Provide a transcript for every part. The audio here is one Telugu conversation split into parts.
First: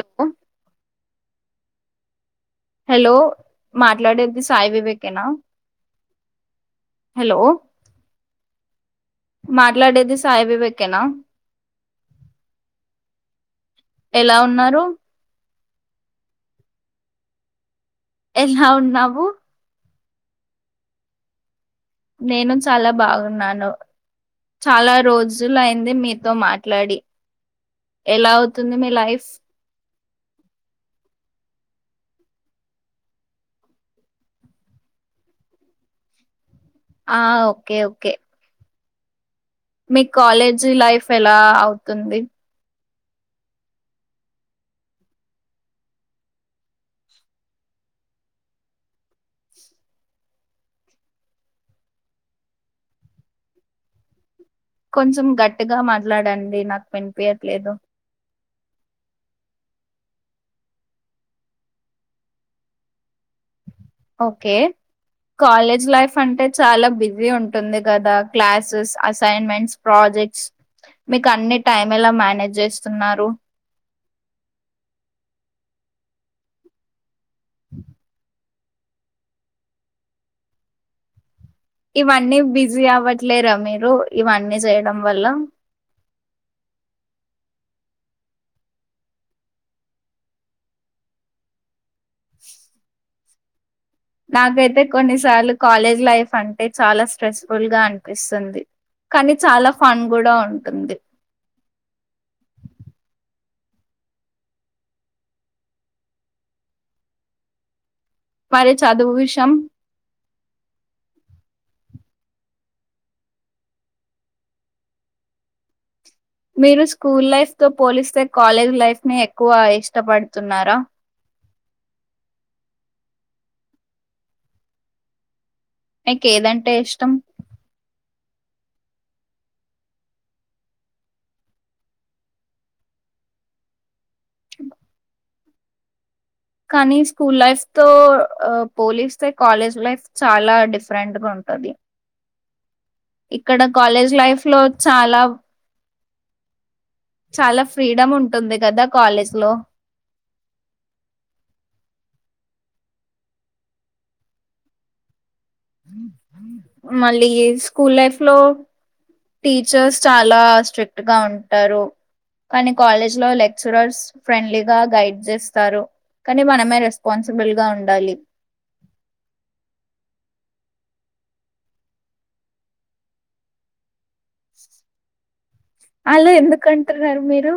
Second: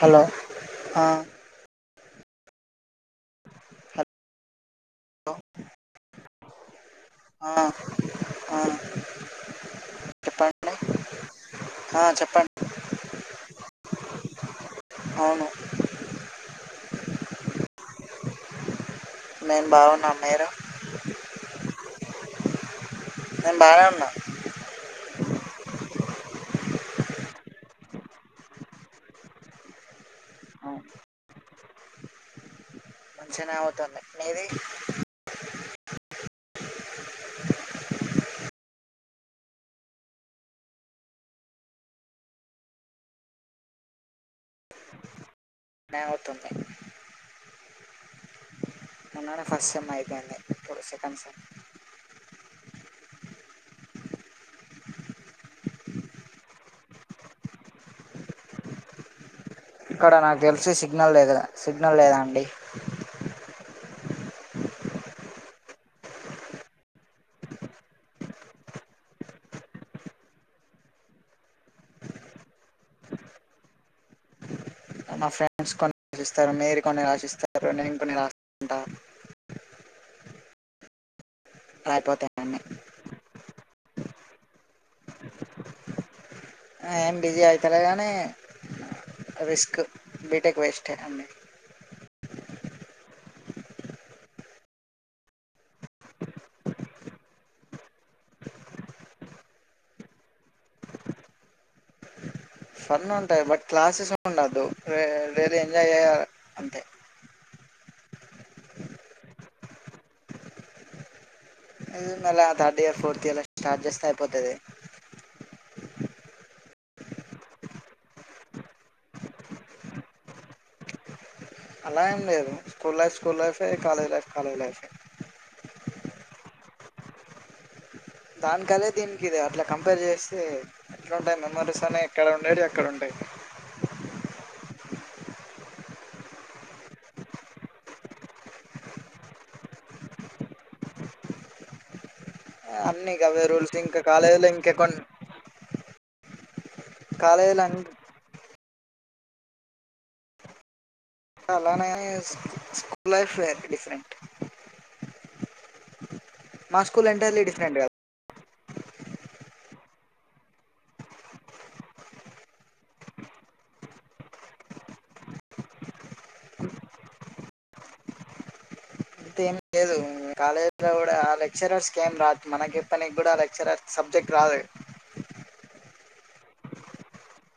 హలో ఆ హలో మాట్లాడేది సాయి వివేక్ కేనా హాలో ఆ ఆ మాట్లాడేది సాయి వివేకేనా హా చెప్పండి ఎలా ఉన్నారూ అవును. ఎలా వున్నావు? నేను బాగున్నా మీరు? నేను చాలా బా నేను బాగున్నాను బాగానే ఉన్నా చాలా రోజ్ జులైంది మీతో మాట్లాడి ఎలా అవుతుంది మీ లైఫ్ అ మంచిగనే అవుతుంది మీది ఆ ఒకే ఒకే మీ కాలేజ్ లైఫ్ ఎలా అవుతుంది. [inaudible] అవుతుంది మొన్ననే ఫస్ట్ సెమ్ అయిపోయింది ఇప్పుడు సెకండ్ సెమ్ కొంచం గట్టిగా మాట్లాడండి నాకు వినిపీయట్లేదు. ఇక్కడ నాకు తెల్సి సిగ్నల్ లేదు సిగ్నల్ లేదండి ఓకే కాలేజ్ లైఫ్ అంటే చాలా బిజీ ఉంటుంది కదా క్లాసెస్, అసైన్మెంట్స్, ప్రాజెక్ట్స్ మీకు అన్ని టైం ఎలా మేనేజ్ చేస్తున్నారు. మా ఫ్రెండ్స్ కొన్ని రాసిస్తారు. మీరు కొన్ని రాసిస్తారు సిస్తారు నేన్ కొన్ని డా ఇవన్నీ అన్ని బిజీ అవ్వట్లేరా మీరు ఇవన్నీ చేయడం వల్ల ఏం బిజీ అయితలే కనీ రిస్క్ బీటెక్ వేస్ట్ ఏ అండి నాకైతే కొన్నిసార్లు కాలేజ్ లైఫ్ అంటే చాలా స్ట్రెస్ఫుల్గా అనిపిస్తుంది. కానీ చాలా ఫన్ కూడా ఉంటుంది ఫన్ ఉంటాయి బట్ క్లాసెస్ ఉండద్దు వేరే ఎంజాయ్ చేయాలి అంతే మరి చదువు విషం మళ్ళ third year fourth year start చేస్తే అయిపోతది. మీరు స్కూల్ లైఫ్ తో పోలిస్తే కాలేజ్ లైఫ్ని ఎక్కువ ఇష్టపడుతున్నారా అలా ఏం లేదు స్కూల్ లైఫ్ స్కూల్ లైఫే కాలేజ్ లైఫ్ కాలేజ్ లైఫే మీకేదంటే ఇష్టం దానికి అదే దీనికి ఇదే అట్లా కంపేర్ చేస్తే ఎట్లాంటయి మెమోరీస్ అనే ఎక్కడ ఉండేటి అక్కడ ఉంటాయి కానీ స్కూల్ లైఫ్ తో పోలిస్తే కాలేజ్ లైఫ్ చాలా డిఫరెంట్గా ఉంటది. అన్ని గవే ఇక్కడ రూల్స్ ఇంకా కాలేజ్ కాలేజీలో లైఫ్లో ఇంకెకొన్ని చాలా చాలా కాలేజీలో అ ఫ్రీడమ్ ఉంటుంది కదా కాలేజ్లో అలానే స్కూల్ లైఫ్ వేరు డిఫరెంట్ మా స్కూల్ మళ్ళీ ఎంటైర్లీ డిఫరెంట్ కదా స్కూల్ లైఫ్లో టీచర్స్ చాలా స్ట్రిక్ట్ గా ఉంటారు కానీ కాలేజ్లో లెక్చరర్స్ ఫ్రెండ్లీగా గైడ్ చేస్తారు. కానీ మనమే రెస్పాన్సిబుల్గా ఉండాలి. అంత ఏం లేదు కాలేజీలో కూడా ఆ లెక్చరర్స్ కి ఏం రాదు మనకి చెప్పనికి కూడా లెక్చరర్ సబ్జెక్ట్ రాదు అలా ఎందుకుంటున్నారు మీరు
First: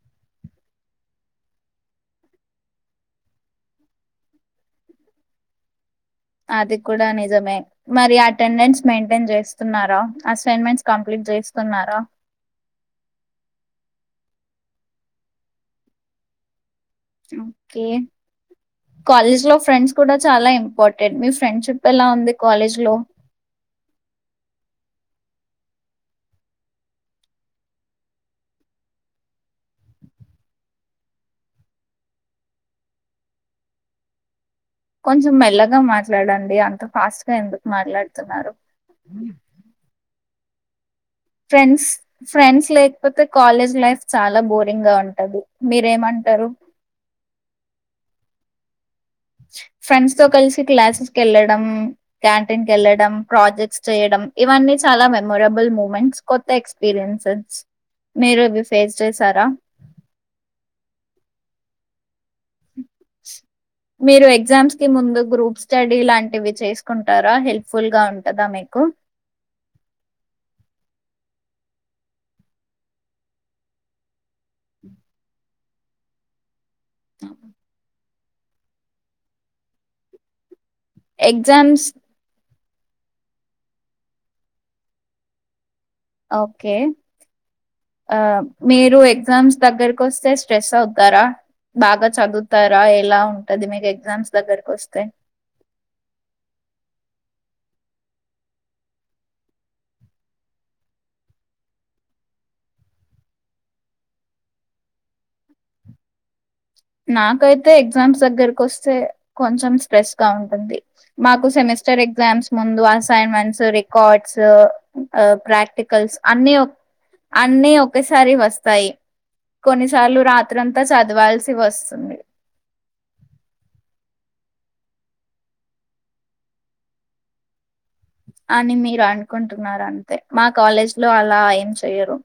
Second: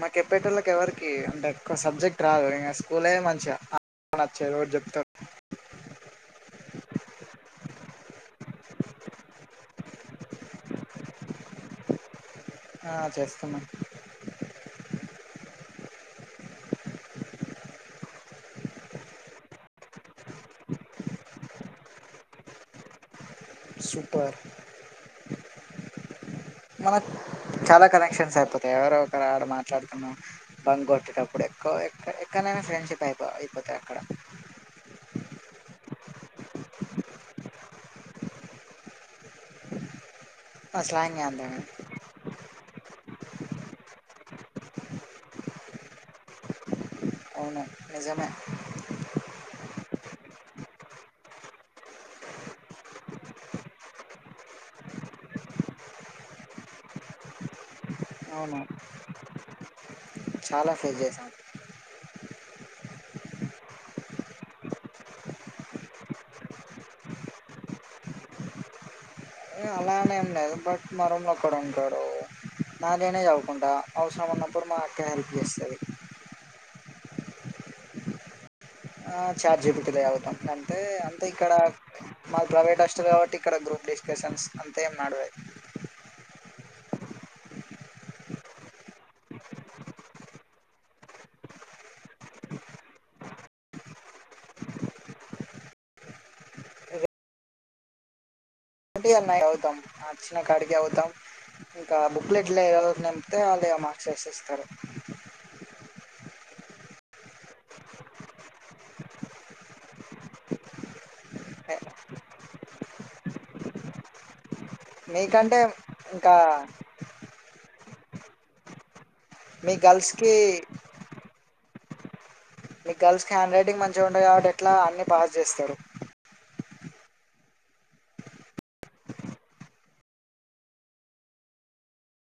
మాకు ఎప్పటి వాళ్ళకి ఎవరికి అంటే ఎవ సబ్జెక్ట్ రాదు ఇంక స్కూల్ మంచిగా నచ్చేది ఎ చెప్త అది కూడా నిజమే, మరి అటెండెన్స్ మెయింటైన్ చేస్తున్నారా, అసైన్మెంట్స్ కంప్లీట్ చేస్కున్నారా ఆ చేస్తాన్నా ఓకే కాలేజ్ లో ఫ్రెండ్స్ కూడా చాలా ఇంపార్టెంట్ మీ ఫ్రెండ్షిప్ ఎలా ఉంది కాలేజ్ లో పర్ మన చాలా కనెక్షన్స్ అయిపోతాయి ఎవరో ఒకరు ఆడ మాట్లాడుతున్నా బంగ్ కొట్టేటప్పుడు ఎవ ఎక్కడనైనా ఫ్రెండ్షిప్ అయిపో అయిపోతాారు అక్కడ కొంచెం మెల్లగా మాట్లాడండి అంత ఫాస్ట్ గా ఎందుకు మాట్లాడుతున్నారు నా స్లాంగ్ అంతమే ఫ్రెండ్స్ ఫ్రెండ్స్ లైక్ కాపోతే కాలేజ్ లైఫ్ చాలా బోరింగ్ గా ఉంటది మీరేమంటారు అవును నిజమే ఫ్రెండ్స్ తో కలిసి క్లాసెస్ కెళ్ళడం క్యాంటీన్ కు వెళ్ళడం ప్రాజెక్ట్స్ చేయడం ఇవన్నీ చాలా మెమొరబుల్ మూమెంట్స్ కొత్త ఎక్స్పీరియన్సెస్ మీరు అవును ఇవి ఫేస్ చేసారా చాలా ఫేస్ చేసాం మీరు ఎగ్జామ్స్ కి ముందు గ్రూప్ స్టడీ లాంటివి చేసుకుంటారా హెల్ప్ఫుల్గా ఉంటుందా మీకు నానే ఏం లేదు బట్ మా రూమ్లు ఒక్కడ ఉంటాడు నా నేనే చదువుకుంటా అవసరం ఉన్నప్పుడు మా అక్క హెల్ప్ చేస్తుంది ఆ ఆ చాట్ జిపిటి లో చదువుతా అంతే ఇక్కడ ఎగ్జామ్స్ మా ప్రైవేట్ హస్టర్ కాబట్టి ఇక్కడ గ్రూప్ డిస్కషన్స్ అంతే ఏం నడవే ఓకే ఆ మీరు ఎగ్జామ్స్ దగ్గరకు వస్తే స్ట్రెస్ అవుతారా బాగా చదువుతారా ఎలా ఉంటంది మీకు ఎగ్జామ్స్ దగ్గరకు వస్తే ఒకటి అన్నాయి అవుతాం చిన్న కాడికి అవుతాం ఇంకా బుక్లెట్లు నంపితే వాళ్ళ మార్స్సేస్తారు నాకైతే ఎగ్జామ్స్ దగ్గరకు వస్తే కొంచెం స్ట్రెస్ గా ఉంటుంది మాకు సెమిస్టర్ ఎగ్జామ్స్ ముందు అసైన్మెంట్స్ రికార్డ్స్ మీకంటే ప్రాక్టికల్స్ ఇంకా అన్ని అన్ని ఒక ఒకసారి వస్తాయి మీ గర్ల్స్ కొన్నిసార్లు కి రాత్ర అంతా చదవాల్సి వస్తుంది మీకు గర్ల్స్ కి హ్యాండ్ రైటింగ్ మంచిగా ఉండయి కాబట్టి ఎట్లా అన్ని పాస్ చేస్తాడు అని మీరు అనుకుంటునారు అంతే మా కాలేజ్ లో అలా ఏం చెయ్యరు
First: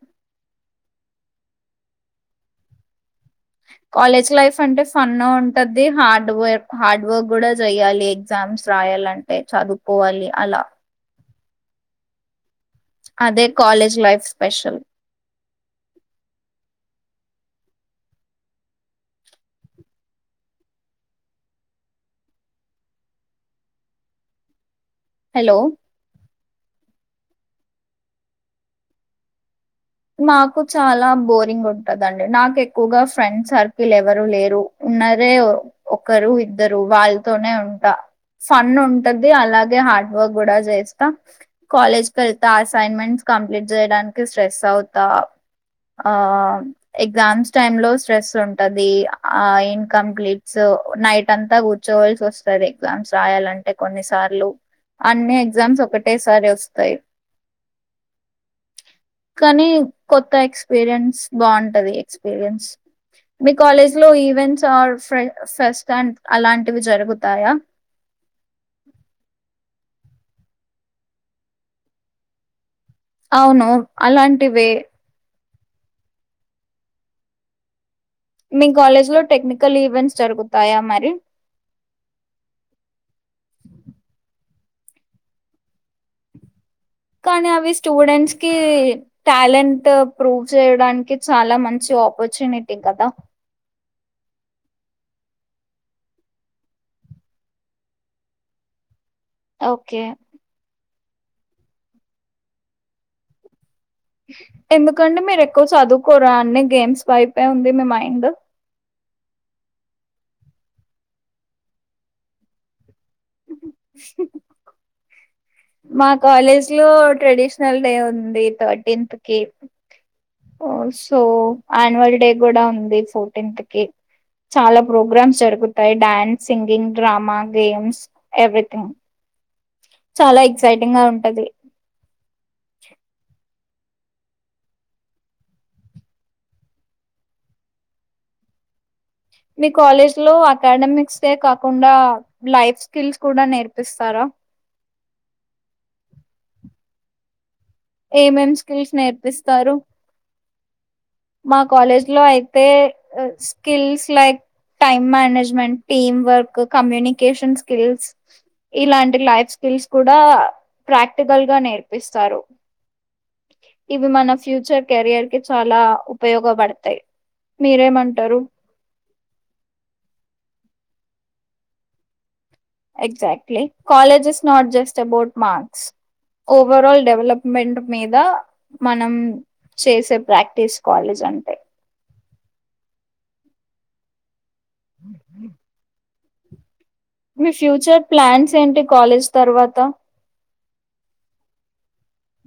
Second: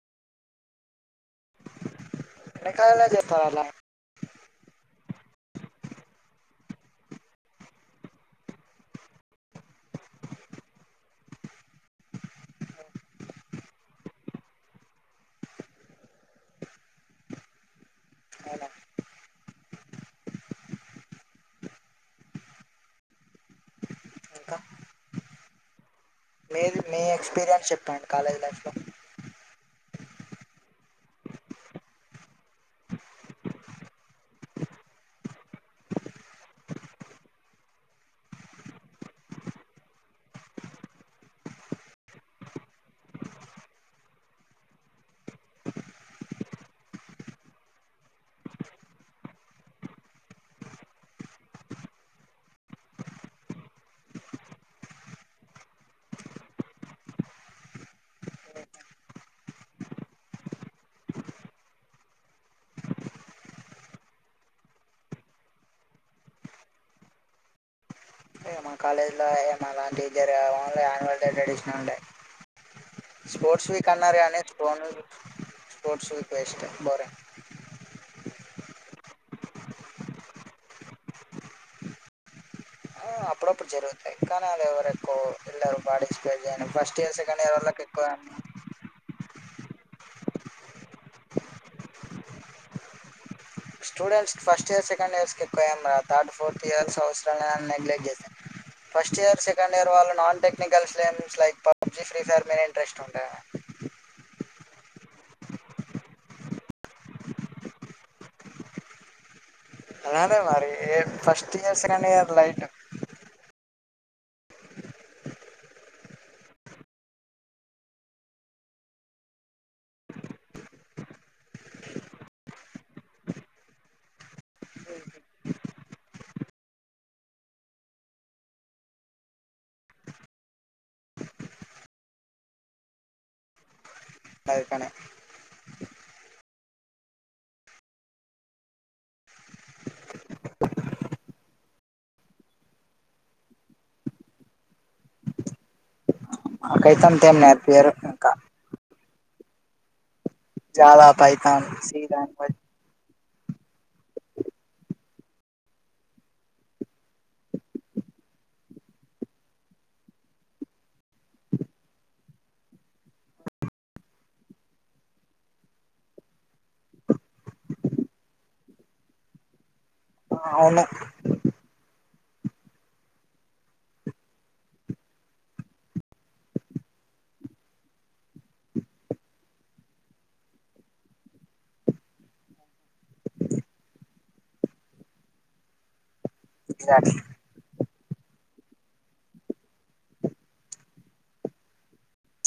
నెకాల జ కాలజ్ లైఫ్ అంటే ఫన్నూ ఉంటది హార్డ్ వర్క్ హార్డ్ వర్క్ కూడా చెయాలి ఎగ్జామ్స్ రాయాలంటే చదువుకోవాలి అల అదే కాాలేజ్ లైఫ్ స్పెషల్ ఇంకా హలో మీరు మీ ఎక్స్పీరియన్స్ చెప్పండి కాలేజ్ లైఫ్ లో మాకు చాలా బోరింగ్ ఉంటదండి నాకు ఎక్కుగా ఫ్రెండ్ సర్కిల్ ఎవరు లేరు ఉన్నరే ఒకరు ఇద్దరు వాళ్ళతోనే ఉంట ఫన్ ఉంటది అలాగే హార్డ్ వర్క్ కూడా చేస్త కాలేజ్ క వెళ్తా అసైన్మెంట్స్ కంప్లీట్ చేయడానికి స్ట్రెస్ అవ్ త ఆ ఎగ్జామ్స్ టైమ్ లో స్ట్రెస్ ఉంటది ఆ ఇన్కంప్లీట్స్ నైట్ అంత కూర్చోవల్సి వస్తంది ఎగ్జామ్స్ రాయాలంటే కొన్నిసార్లు అన్ని ఎగ్జామ్స్ ఒకటేసారి వస్తయి కానీ కొత్త ఎక్స్పీరియన్స్ బావుంటది ఎక్స్పీరియన్స్ మీ కాలేజ్ లో ఈవెంట్స్ ఆర్ ఫెస్ట్ అండ్ అలాంటివి జరుగుతాయా లో మా కాలేజ్ లో య అలాంటివి జరగవ్ only annual day traditional day అవును స్పోర్ట్స్ వీక్ అన్నరు గానీ అలాంటివే [unintelligible] స్పర్ట్స్ ఎక్కువ ఇష్టం బోరె మీ కాలేజ్ లో టెక్నికల్ ఈవెంట్స్ జరుగుతాయా మరి అప్పుడప్పుడు జరుగుతాయి కానీ అది ఎవరు ఎక్కువ వెళ్లరు పాటి స్పెట్స్ చే కానీ అవి స్టూడెంట్స్ కి, టాలెంట్ ప్రూవ్ చేయడానికి చాలా మంచి ఆపర్చునిటీ కదా, students first year second years కి ఎక్కువ ఏం రాదు థర్డ్ ఫోర్త్ ఇయర్స్ అవసరం లేదని, నెగ్లెట్ చేస్తారు, first year second year okay. వాళ్ళు non technical, games like PUBG free fire మీ ఇంట్రెస్ట్ ఉంటది ఎందుకంటే మీరు ఎక్కువ చదువుకోరా అన్ని గేమ్స్ వైపే ఉంది మీ మైండ్, అది అదే మారి ఏ first year second year light, మా కాలేజ్ లో ట్రెడిషనల్ డే ఉంది, థర్టీన్త్ కి సో ఆన్యువల్ డే కూడా ఉంది ఫోర్టీన్త్ కి చాలా ప్రోగ్రామ్స్ జరుగుతాయి dance singing drama games everything, చాలా ఎక్సైటింగ్ గా ఉంటది, ఐ కానే మీ కాలేజ్ లో అకాడమిక్స్ డే కాకుండా లైఫ్ స్కిల్స్ కూడా నేర్పిస్తారా, మాకు అయితే అంత ఏం నేర్ప ఏమేం స్కిల్స్ నేర్పిస్త తరు జావా పైతాన్ సీ ల్యాండ్ అయితే skills like time management team work communication skills ఇలాంటి లైఫ్ స్కిల్స్ కూడా ప్రాక్టికల్ గా నేర్పిస్తారు ఇవి మన ఫ్యూచర్ కెరియర్ కి చాలా, ఉపయోగపడతాయి మీరేమంటారు, ఆ అవును exactly college is not just about marks overall development మీద మనం చేసే ప్రాక్టీస్ కాలేజ్ అంటే, ఎగ్జాక్ట్లీ మీ ఫ్యూచర్ ప్లాన్స్ ఏంటి కాలేజ్ తర్వాత,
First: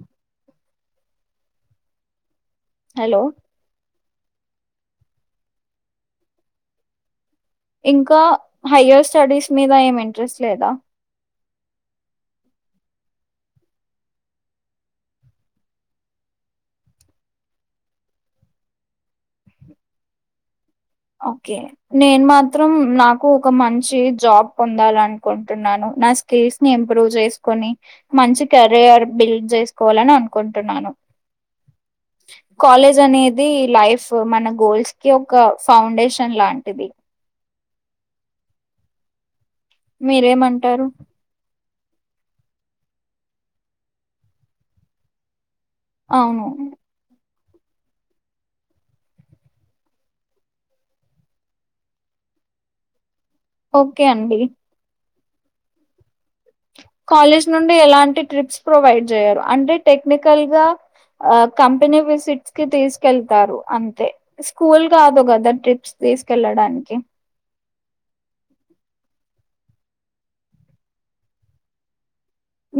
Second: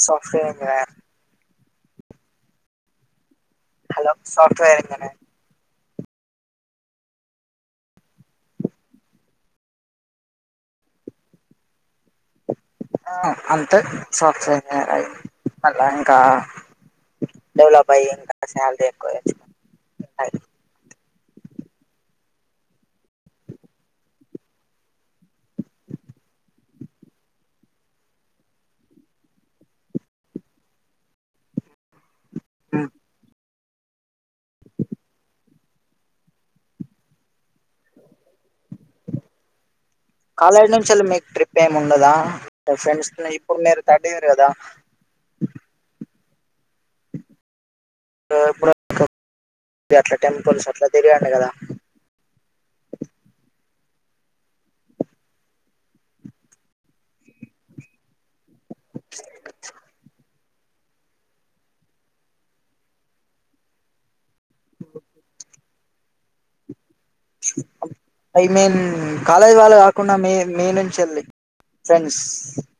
software engineer hello hello software engineer, ఇంకా హయ్యర్ స్టడీస్ మీద ఏమి ఇంట్రెస్ట్ లేదా, అంతే సాఫ్ట్వేర్ ఇంజనీర్ మళ్ళా ఇంకా డెవలప్ అయ్యి ఇంకా సాలరీ ఎక్కువ తెచ్చుకోవడం, ఓకే నేను మాత్రం నాకు ఒక మంచి జాబ్ పొందాలనుకుంటున్నాను నా స్కిల్స్ ని ఇంప్రూవ్ చేసుకొని మంచి కెరియర్ బిల్డ్ చేసుకోవాలని అనుకుంటున్నాను, కాలేజ్ అని ఇది లైఫ్ మన గోల్స్ కి ఒక ఫౌండేషన్ లాంటిది, కాలేజ్ లు మీరేమంటారు నుంచి మీకు ట్రిప్, ట్రిప్ ఏమి ఉండదా ఫ్రెండ్స్ ఇప్పుడు మీరు థర్డ్ ఇయర్ కదా, అవును ఇప్పుడు అట్లా టెంపుల్స్ అట్లా తిరగండి కదా, ఒకే అండి కాలేజ్ నుండి ఎలాంటి ట్రిప్స్ ప్రొవైడ్ జెయ్యరు అంటే టెక్నిక్ కల్ గ కంపెనీ విసిట్స్ కి తీసుకెళ్తారు అంతే స్కూల్ కాదు కదా ట్రిప్స్ తీసుకెళ్ళడానికి కాలేజీ వాళ్ళు కాకుండా మ మీ నుంచి వెళ్ళి ఫ్రెండ్స్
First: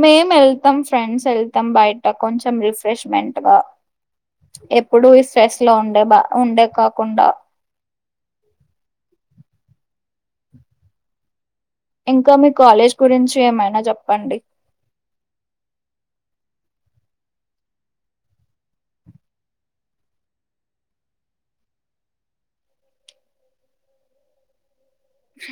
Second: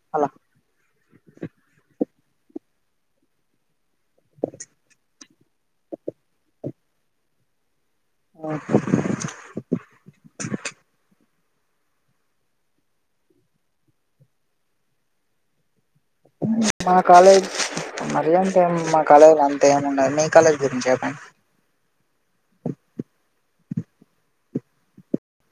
మేం అలా వెళ్తాం ఫ్రెండ్స్ వెళ్తాం బయట కొంచెం రిఫ్రెష్మెంట్ గ ఎప్పుడు ఇస్ పేస్ లో ఉండే బా ఉండే కాకుండ అ హా ఇంకా మీ కాలేజ్ గురించి ఏమైనా చెప్పండి మా కాలేజ్ మరి అంత ఏం మా కాలేజ్లో అంతా ఏమి ఉండదు మీ కాలేజ్ గురించి చెప్పండి స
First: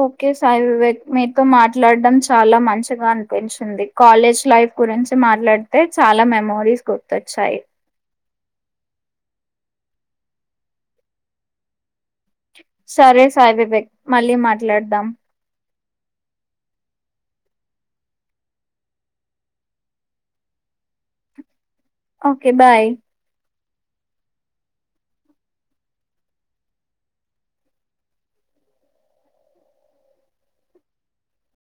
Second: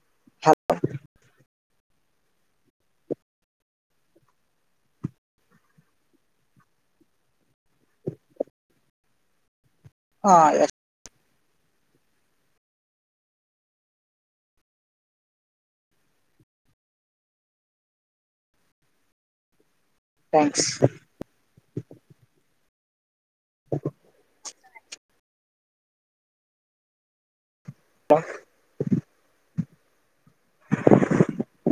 ఓకే సాయి వివేక్ మీతో మా మాట్లాడడం చాలా మంచిగా అనిపించింది కాలేజ్ లైఫ్ గురించి మాట్లాడితే చాలా మెమోరీస్ గుర్తొచ్చాయి ఆ ఎస్ సరే సాయివివేక్ మళ్ళీ మాట్లాడదాం థ్యాంక్స్ ఓకే బాయ్ ఆ